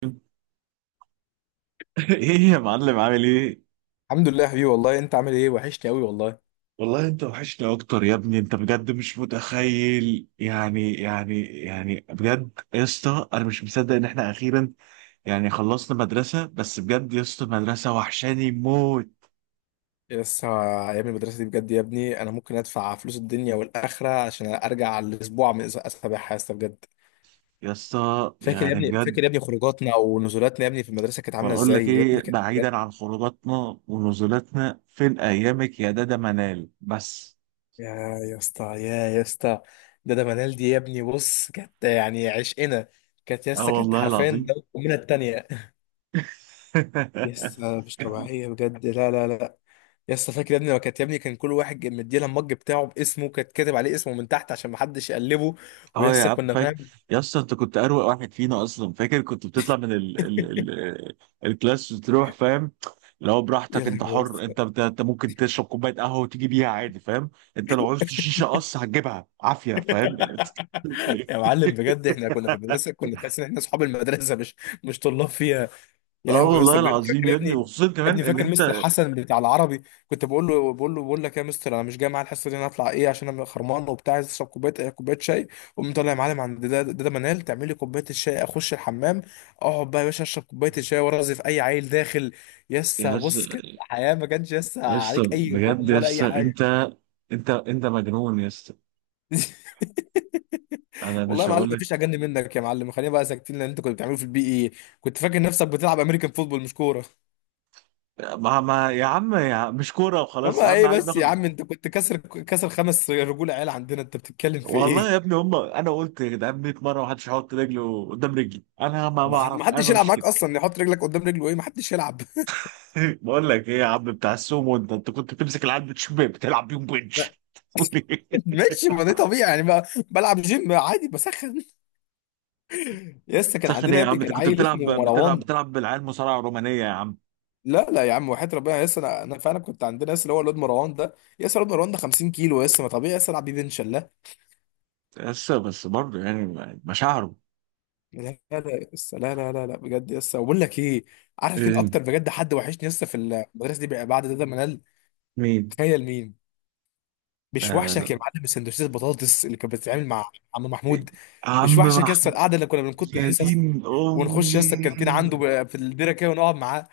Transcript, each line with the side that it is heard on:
right: ايه يا معلم عامل ايه؟
left: الحمد لله يا حبيبي، والله انت عامل ايه؟ وحشني قوي والله.
right: والله انت وحشنا اكتر يا ابني، انت بجد مش متخيل. يعني بجد يا اسطى، انا مش مصدق ان احنا اخيرا يعني خلصنا مدرسة. بس بجد يا اسطى المدرسة وحشاني موت
left: لسه ايام المدرسه دي بجد يا ابني، انا ممكن ادفع فلوس الدنيا والاخره عشان ارجع على الاسبوع من اسابيعها يا اسطى بجد.
right: يا اسطى،
left: فاكر يا
right: يعني
left: ابني،
right: بجد.
left: فاكر يا ابني خروجاتنا ونزولاتنا يا ابني في المدرسه، كانت عامله
right: بقول
left: ازاي
right: لك
left: يا
right: ايه،
left: ابني؟ كانت بجد.
right: بعيدا عن خروجاتنا ونزولاتنا، فين ايامك يا دادا منال بس؟
left: يا يا اسطى، يا اسطى. ده منال دي يا ابني، بص كانت يعني عشقنا. كانت يا
right: اه
left: اسطى، كانت
right: والله
left: حرفيا
right: العظيم.
left: ده امنا التانيه. يسا مش طبيعية بجد، لا لا لا. يسا فاكر يا ابني لما كانت يا ابني، كان كل واحد مديلها المج بتاعه باسمه، كانت كاتب عليه اسمه من تحت عشان محدش يقلبه.
right: اه يا
left: ويسا
right: عم
left: كنا
right: فاكر.
left: فاهم.
right: يا اسطى انت كنت اروق واحد فينا اصلا، فاكر كنت بتطلع من الكلاس وتروح فاهم، لو
left: يا
right: براحتك انت
left: لهوي
right: حر.
left: يسا.
right: انت ممكن تشرب كوبايه قهوه وتيجي بيها عادي فاهم. انت لو عوزت شيشه قص هتجيبها عافيه فاهم.
left: يا معلم بجد، احنا كنا في المدرسة كنا تحس ان احنا اصحاب المدرسة مش طلاب فيها. يا
right: اه
left: لهوي يا اسطى
right: والله
left: بجد،
right: العظيم
left: فاكر يا
right: يا
left: ابني
right: ابني،
left: يا
right: وخصوصا كمان
left: ابني؟
right: ان
left: فاكر مستر
right: انت
left: حسن بتاع العربي، كنت بقول بقول لك يا مستر، انا مش جاي معايا الحصه دي، انا هطلع ايه عشان انا خرمان وبتاع، عايز اشرب كوبايه شاي. قوم طالع يا معلم عند ده منال تعمل لي كوبايه الشاي، اخش الحمام، اقعد بقى يا باشا اشرب كوبايه الشاي وارغي في اي عيل داخل.
right: يا
left: يسا بص كده،
right: اسطى،
left: حياه ما كانش يسا
right: يا اسطى
left: عليك اي
right: بجد
left: هموم
right: يا
left: ولا اي
right: اسطى،
left: حاجه.
right: انت مجنون يا اسطى. انا
left: والله
right: مش
left: يا معلم
right: هقول لك.
left: مفيش اجن منك يا معلم، خلينا بقى ساكتين لان انت كنت بتعمله في البي اي، كنت فاكر نفسك بتلعب امريكان فوتبول مش كوره.
right: ما يا عم، يا عم مش كوره وخلاص،
left: ماما
right: اهم
left: ايه
right: حاجه
left: بس يا
right: بناخد.
left: عم؟ انت كنت كسر خمس رجول عيال عندنا، انت بتتكلم في
right: والله يا
left: ايه؟
right: ابني هم، انا قلت يا جدعان 100 مره محدش هيحط رجله قدام رجلي، انا ما
left: ما حد- ما
right: بعرف انا
left: حدش يلعب
right: بمشي
left: معاك
right: كده.
left: اصلا يحط رجلك قدام رجله، ايه؟ ما حدش يلعب.
right: بقول لك ايه يا عم بتاع السومو، انت كنت بتمسك العيال بتشبه بتلعب بيهم
left: لا،
right: بنش.
left: ماشي، ما ده طبيعي يعني، بقى بلعب جيم عادي، بسخن. لسه كان
right: سخن ايه
left: عندنا يا
right: يا
left: ابني،
right: عم، انت
left: كان
right: كنت
left: عيل
right: بتلعب
left: اسمه
right: بتلعب
left: مروان.
right: بتلعب بالعيال مصارعه رومانيه يا عم.
left: لا لا يا عم، وحياة ربنا يس، انا فعلا كنت عندنا يس، اللي هو الواد مروان ده يس، الواد مروان ده 50 كيلو يس، ما طبيعي يس العب بيه بنش؟ لا
right: بس بس برضه يعني مشاعره.
left: لا لا يس، لا لا لا لا بجد يس. وبقول لك ايه، عارف مين
right: إيه،
left: اكتر بجد حد وحشني يس في المدرسه دي بعد ده منال؟
right: مين؟
left: تخيل مين. مش وحشك يا
right: آه.
left: معلم السندوتشات البطاطس اللي كانت بتتعمل مع عم
right: إيه،
left: محمود؟ مش
right: عم
left: وحشك يا اسطى
right: محمود.
left: القعده اللي كنا بنكت
right: يا
left: الحصص،
right: دين
left: ونخش يا اسطى
right: امي.
left: الكانتين عنده في الديره كده ونقعد معاه؟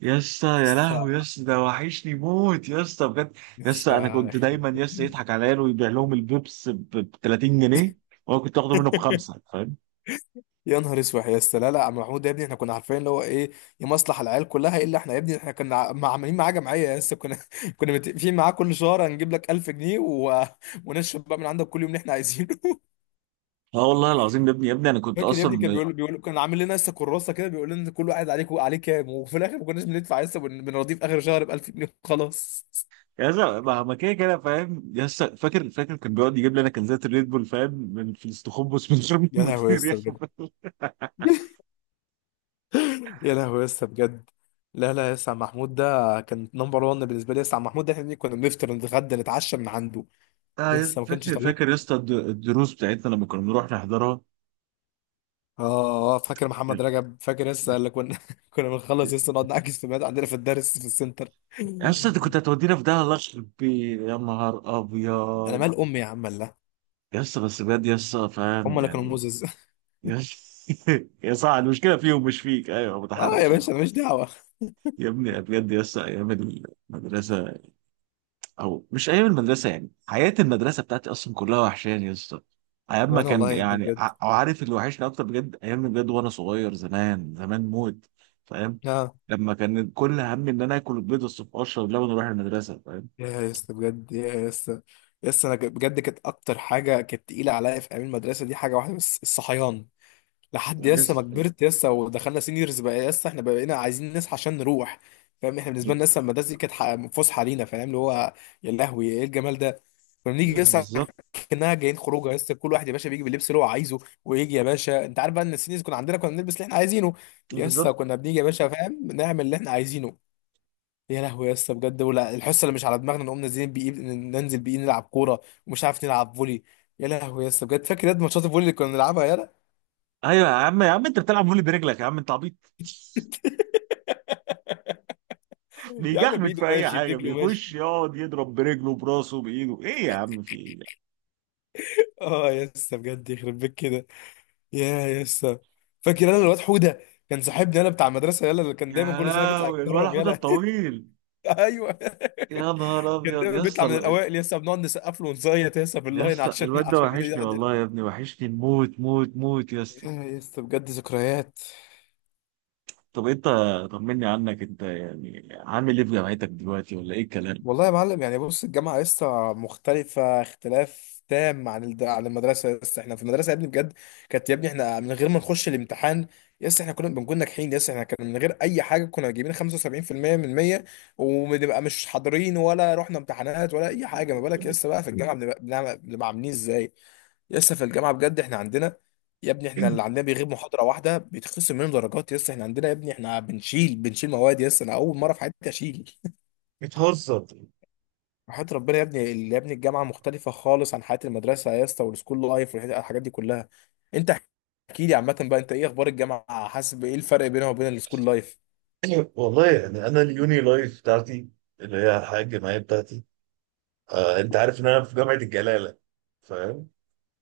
right: يا اسطى
left: يا
right: يا
left: اسطى،
right: لهوي يا اسطى، ده وحشني موت يا اسطى بجد.
left: يا
right: يا اسطى انا
left: اسطى،
right: كنت
left: يخرب
right: دايما يا اسطى
left: بيت.
right: يضحك عليا ويبيع لهم البيبس ب 30 جنيه، وانا كنت اخده منه بخمسه فاهم.
left: يا نهار اسود يا اسطى. لا لا، عم محمود ده يا ابني، احنا كنا عارفين اللي هو ايه، يمصلح العيال كلها الا احنا يا ابني. احنا كنا عاملين معاه جمعيه يا اسطى، كنا كنا متفقين معاه كل شهر هنجيب لك 1000 جنيه و... ونشرب بقى من عندك كل يوم اللي احنا عايزينه.
right: اه والله العظيم يا ابني، يا ابني انا كنت
left: فاكر يا ابني كان
right: اصلا.
left: بيقول، كان عامل لنا لسه كراسه كده، بيقول لنا كل واحد عليك عليه كام، وفي الاخر ما كناش بندفع، لسه بنرضيه في اخر شهر ب 1000 جنيه وخلاص.
right: يا اسطى، ما كده كده فاهم يا اسطى. فاكر فاكر كان بيقعد يجيب لي انا كنزات الريد بول فاهم، من في الاستخبص، من غير ما
left: يا لهوي يا
right: المدير
left: اسطى
right: ياخد
left: بجد،
right: بالك.
left: يا لهوي يا اسطى بجد. لا لا يا اسطى، عم محمود ده كان نمبر 1 بالنسبه لي يا اسطى، عم محمود ده احنا كنا بنفطر نتغدى نتعشى من عنده.
right: اه
left: يا
right: يا
left: اسطى
right: اسطى،
left: ما كانش
right: فاكر
left: طبيعي.
right: فاكر يا اسطى الدروس بتاعتنا لما كنا بنروح نحضرها.
left: اه آه، فاكر محمد رجب؟ فاكر لسه اللي كنا كنا بنخلص لسه نقعد نعكس في بيت عندنا في الدرس في السنتر.
right: يا اسطى انت كنت هتودينا في ده، الله يخرب بيه يا نهار
left: انا
right: ابيض.
left: مال امي يا عم، الله.
right: يس بس بجد يس فاهم
left: هم اللي كانوا
right: يعني.
left: موزز.
right: يس. يا صح المشكله فيهم مش فيك، ايوه
left: اه يا
right: متحرش يعني.
left: باشا، انا مش دعوه.
right: يا ابني بجد يس ايام المدرسه، او مش ايام المدرسه، يعني حياه المدرسه بتاعتي اصلا كلها وحشاني يس. ايام ما
left: وانا
right: كان
left: والله يا ابني
right: يعني
left: بجد.
right: او عارف اللي وحشني اكتر بجد، ايام بجد وانا صغير زمان زمان موت فاهم.
left: اه،
right: لما كان كل همي ان انا اكل البيض الصبح واشرب لبن واروح المدرسه فاهم.
left: يا اسطى بجد، يا اسطى. يا اسطى، انا بجد كانت اكتر حاجه كانت تقيله عليا في ايام المدرسه دي حاجه واحده بس، الصحيان. لحد يا اسطى
right: يس
left: ما كبرت يا اسطى، ودخلنا سينيورز بقى يا اسطى، احنا بقينا عايزين نصحى عشان نروح. فاهم احنا بالنسبه لنا لسه المدرسه دي كانت فسحه لينا، فاهم اللي هو؟ يا لهوي ايه الجمال ده. كنا بنيجي يا اسطى
right: بالظبط.
left: كانها جايين خروجه يا اسطى، كل واحد يا باشا بيجي باللبس اللي هو عايزه، ويجي يا باشا. انت عارف بقى ان السينيورز كنا عندنا كنا بنلبس اللي احنا عايزينه. يا اسطى
right: بالظبط.
left: كنا بنيجي يا باشا، فاهم؟ نعمل اللي احنا عايزينه. يا لهوي يا اسطى بجد، ولا الحصه اللي مش على دماغنا نقوم نازلين بيه، ننزل بيه نلعب كوره، ومش عارف نلعب فولي. يا لهوي يا اسطى بجد، فاكر ياد ماتشات الفولي اللي كنا بنلعبها يالا.
right: ايوه يا عم، يا عم انت بتلعب فولي برجلك يا عم انت عبيط،
left: يا عم
right: بيجعبد
left: بايده
right: في اي
left: ماشي،
right: حاجه،
left: برجله ماشي.
right: بيخش يقعد يضرب برجله براسه بايده ايه يا عم، في ايه.
left: اه يا اسطى بجد، يخرب بيك كده. يا اسطى. فاكر انا الواد حوده، كان صاحبنا يالا بتاع المدرسه يالا، اللي كان دايما
right: يا
left: كل سنه بيطلع
right: لهوي الولا
left: يتكرم
right: حوده
left: يالا.
right: الطويل.
left: ايوه.
right: يا نهار
left: كان
right: ابيض
left: دايما
right: يا
left: بيطلع
right: اسطى.
left: من الاوائل يا اسطى، بنقعد نسقف له ونزيط يا اسطى
right: يا
left: باللاين
right: اسطى
left: عشان
right: الواد ده
left: عشان
right: وحشني
left: يقعد يا.
right: والله يا ابني، وحشني موت موت موت يا اسطى.
left: يا اسطى بجد ذكريات.
right: طب انت، طمني عنك انت، يعني عامل ايه في جامعتك دلوقتي ولا ايه الكلام؟
left: والله يا معلم يعني بص، الجامعة لسه مختلفة اختلاف تام عن عن المدرسة. لسه احنا في المدرسة يا ابني بجد، كانت يا ابني احنا من غير ما نخش الامتحان لسه احنا كنا بنكون ناجحين. لسه احنا كنا من غير أي حاجة كنا جايبين 75% من 100، وبنبقى مش حاضرين ولا رحنا امتحانات ولا أي حاجة. ما بالك لسه بقى في الجامعة بنبقى بنبقى عاملين ازاي. لسه في الجامعة بجد احنا عندنا يا ابني، احنا اللي عندنا بيغيب محاضرة واحدة بيتخصم منه درجات. لسه احنا عندنا يا ابني، احنا بنشيل مواد، لسه انا أول مرة في حياتي أشيل.
right: بتهزر.
left: وحياة ربنا يا ابني، يا ابني الجامعة مختلفة خالص عن حياة المدرسة يا اسطى، والسكول لايف والحاجات دي كلها. انت احكي لي عامة بقى، انت ايه اخبار الجامعة؟ حاسس بايه الفرق بينها وبين السكول لايف؟
right: والله يعني انا اليوني لايف بتاعتي، اللي هي الحياه الجامعيه بتاعتي. آه انت عارف ان انا في جامعه الجلاله فاهم.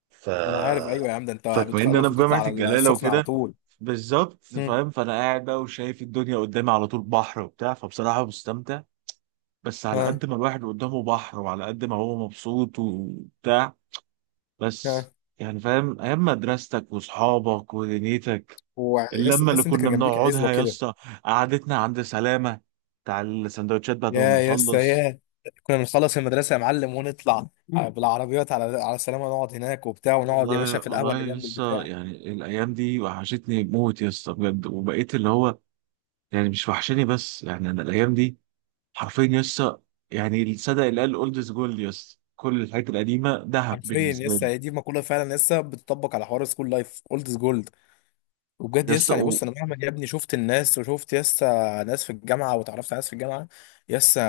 right: ف
left: ما انا عارف، ايوه يا عم، ده انت
right: فكما ان انا
left: بتخلص
right: في
left: وتطلع
right: جامعه
left: على
right: الجلاله
left: السخنة على
right: وكده
left: طول.
right: بالظبط
left: هم.
right: فاهم، فانا قاعد بقى وشايف الدنيا قدامي على طول بحر وبتاع، فبصراحه مستمتع. بس على
left: ها.
right: قد ما الواحد قدامه بحر وعلى قد ما هو مبسوط وبتاع، بس
left: ها.
right: يعني فاهم ايام مدرستك واصحابك ودنيتك،
left: ويا اسطى
right: اللمه اللي
left: تحس انت
right: كنا
left: كان جنبيك عزوة
right: بنقعدها يا
left: كده.
right: اسطى، قعدتنا عند سلامه بتاع السندوتشات بعد
left: يا
right: ما
left: يا اسطى
right: بنخلص.
left: يا. كنا بنخلص المدرسة يا معلم، ونطلع بالعربيات على السلامة، نقعد هناك وبتاع، ونقعد يا باشا
right: والله
left: في القهوة
right: والله
left: اللي جنب
right: لسه
left: البتاع.
right: يعني الايام دي وحشتني موت يا اسطى بجد، وبقيت اللي هو يعني مش وحشاني بس، يعني انا الايام دي حرفيا يسا. يعني الصدق اللي قال اولدز جولد، يسا كل الحاجات القديمه ذهب
left: حرفيا
right: بالنسبه
left: لسه
right: لي.
left: هي دي مقولة، فعلا لسه بتطبق على حوار السكول لايف، اولد جولد. وبجد
right: يسا
left: يسا يعني
right: و...
left: بص، انا مهما يا ابني شفت الناس وشفت يسا ناس في الجامعه واتعرفت على ناس في الجامعه يسا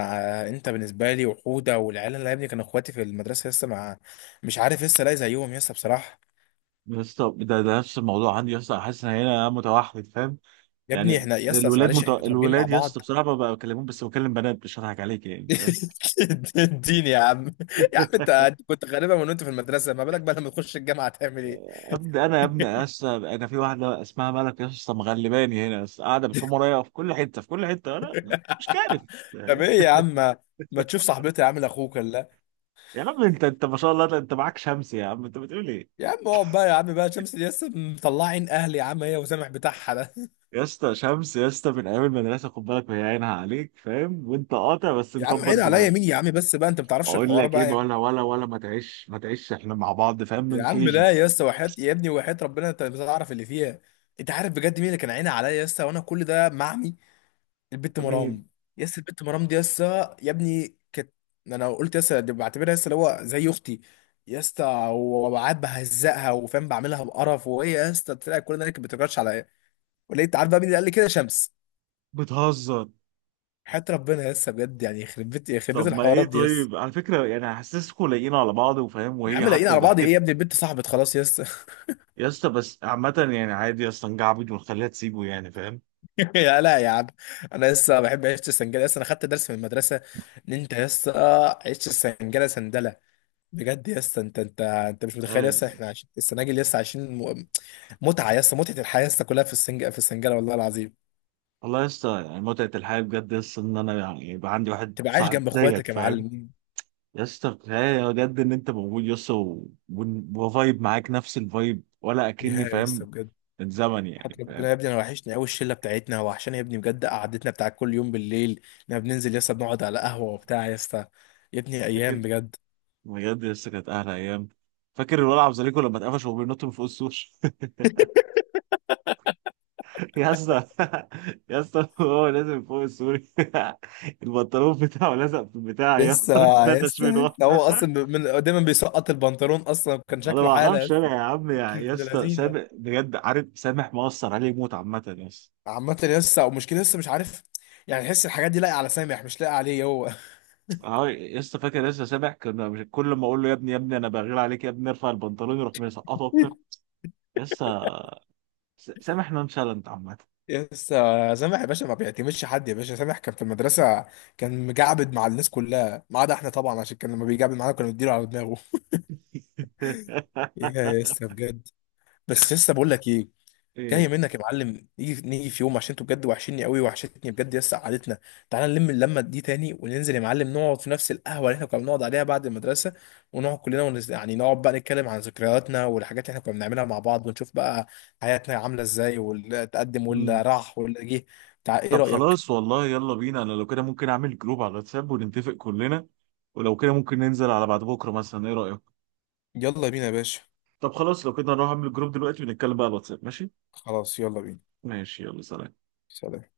left: آه، انت بالنسبه لي وحوده والعيال اللي يا ابني كانوا اخواتي في المدرسه يسا، مع مش عارف يسا الاقي زيهم يسا بصراحه.
right: يسا ده نفس الموضوع عندي يسا، حاسس ان انا متوحد فاهم.
left: يا ابني
right: يعني
left: احنا يسا، بس معلش احنا متربيين مع
right: الولاد يسا
left: بعض.
right: بصراحه ما بكلمهم، بس بكلم بنات، مش هضحك عليك يعني فاهم.
left: الدين يا عم. يا عم انت أنت كنت غالبا من وانت في المدرسه، ما بالك بقى لما تخش الجامعه تعمل ايه؟
right: ابدا انا يا ابني يسا، انا في واحده اسمها ملك يسا، مغلباني هنا يسا، قاعده بتحوم ورايا في كل حته، في كل حته انا مش كارف
left: طب
right: فاهم؟
left: ايه يا عم، ما تشوف صاحبتي يا عم لاخوك، ولا؟
right: يا عم انت ما شاء الله انت معاك شمس يا عم انت بتقول ايه.
left: يا عم اقعد بقى يا عم بقى، شمس ياسا مطلعين اهلي يا عم، هي وسامح بتاعها.
right: يا اسطى شمس يا اسطى، من ايام المدرسه خد بالك، وهي عينها عليك فاهم، وانت قاطع بس
left: يا عم
right: مكبر
left: عيد عليا
right: دماغك.
left: مين يا عم بس بقى، انت ما بتعرفش
right: اقول
left: الحوار
right: لك ايه،
left: بقى يا عم.
right: ولا ولا ولا ما تعيش ما تعيش، احنا مع بعض فاهم
left: يا
right: من
left: عم
right: كيجي.
left: لا يا اسطى، وحياة يا ابني، وحياة ربنا انت مش هتعرف اللي فيها. انت عارف بجد مين اللي كان عيني عليا يا اسطى، وانا كل ده معمي؟ البت
right: مين؟
left: مرام. يا اسطى البت مرام دي يا اسطى يا ابني كانت، انا قلت يا اسطى دي بعتبرها يا اسطى اللي هو زي اختي يا اسطى. وقعد بهزقها وفاهم، بعملها بقرف، وهي يا اسطى طلعت كل ده اللي كانت بتكرش عليا. ولقيت عارف بقى مين اللي قال لي كده؟ شمس.
right: بتهزر.
left: حياة ربنا يا اسطى بجد يعني، يخرب بيت
right: طب ما ايه،
left: الحوارات دي يا اسطى.
right: طيب على فكره يعني حاسسكم لايقين على بعض وفاهم،
left: يا
right: وهي
left: عم لاقيين
right: حتى
left: على بعض ايه يا
right: ضحكت.
left: ابني؟ البت صاحبت خلاص يا اسطى.
right: يا اسطى بس عامه يعني عادي يا اسطى نجعبد ونخليها تسيبه يعني فاهم.
left: يا لا يا عم. انا لسه بحب عيش السنجله، لسه انا خدت درس من المدرسه ان انت لسه عيش السنجله سندله. بجد لسه انت مش متخيل،
right: ايوه.
left: لسه احنا عايشين السناجل، لسه عايشين متعه. لسه متعه الحياه لسه كلها في في السنجله والله العظيم.
right: والله يا اسطى يعني متعه الحياه بجد يا اسطى، ان انا يعني يبقى عندي واحد
left: تبقى عايش
right: صاحب
left: جنب
right: زيك
left: اخواتك يا
right: فاهم.
left: معلم.
right: يا اسطى كفايه بجد ان انت موجود يا اسطى، وفايب معاك نفس الفايب ولا اكني
left: يا لسه
right: فاهم،
left: بجد.
right: الزمن يعني
left: حتى ربنا
right: فاهم.
left: يا ابني، انا وحشني قوي الشله بتاعتنا، وحشاني يا ابني بجد، قعدتنا بتاع كل يوم بالليل لما بننزل، لسه بنقعد على قهوه وبتاع. لسه يا ابني ايام
right: فاكر،
left: بجد.
right: بجد يا اسطى كانت احلى ايام. فاكر الولع عبد الزليكو لما اتقفش وهو بينط من فوق السور. يا اسطى يا اسطى هو لازم من فوق السور. البنطلون بتاعه لزق في البتاع يا
left: يسا،
right: اسطى، اتنتش
left: يسا
right: منه
left: يسا،
right: انا.
left: هو اصلا من دايما بيسقط البنطلون، اصلا كان شكله
right: ما
left: حاله
right: اعرفش
left: يسا.
right: انا يا عم،
left: كان
right: يا
left: شكله
right: يا
left: ابن
right: اسطى
left: لذيذ يعني.
right: سامح بجد، عارف سامح مؤثر عليه موت عامه يا اسطى.
left: عامة يسا، ومشكلة يسا، مش عارف يعني، تحس الحاجات دي لاقية على سامح مش لاقية عليه هو.
right: اه لسه فاكر، لسه سامع كنا، مش كل ما اقول له يا ابني، يا ابني انا بغير عليك، يا ابني ارفع البنطلون يروح مسقطه اكتر. لسه سامح نونشالنت عامه.
left: يسا سامح يا باشا ما بيعتمدش حد يا باشا، سامح كان في المدرسة كان مجعبد مع الناس كلها ما عدا احنا طبعا، عشان كان لما بيجعبد معانا كنا بنديله على دماغه. يا يسا بجد. بس يسا بقول لك ايه، جايه
right: ايه.
left: منك يا معلم، نيجي في يوم عشان انتوا بجد وحشني قوي، وحشتني بجد يس قعدتنا. تعالى نلم اللمه دي تاني، وننزل يا معلم نقعد في نفس القهوه اللي احنا كنا بنقعد عليها بعد المدرسه، ونقعد كلنا يعني نقعد بقى نتكلم عن ذكرياتنا والحاجات اللي احنا كنا بنعملها مع بعض، ونشوف بقى حياتنا عامله ازاي، واللي تقدم
right: مم.
left: واللي راح واللي جه. ايه
right: طب
left: رايك؟
right: خلاص والله يلا بينا، انا لو كده ممكن اعمل جروب على الواتساب ونتفق كلنا، ولو كده ممكن ننزل على بعد بكره مثلا، ايه رايك؟
left: يلا بينا يا باشا.
right: طب خلاص لو كده نروح اعمل الجروب دلوقتي ونتكلم بقى على الواتساب، ماشي.
left: خلاص يلا بينا.
right: ماشي يلا سلام.
left: سلام.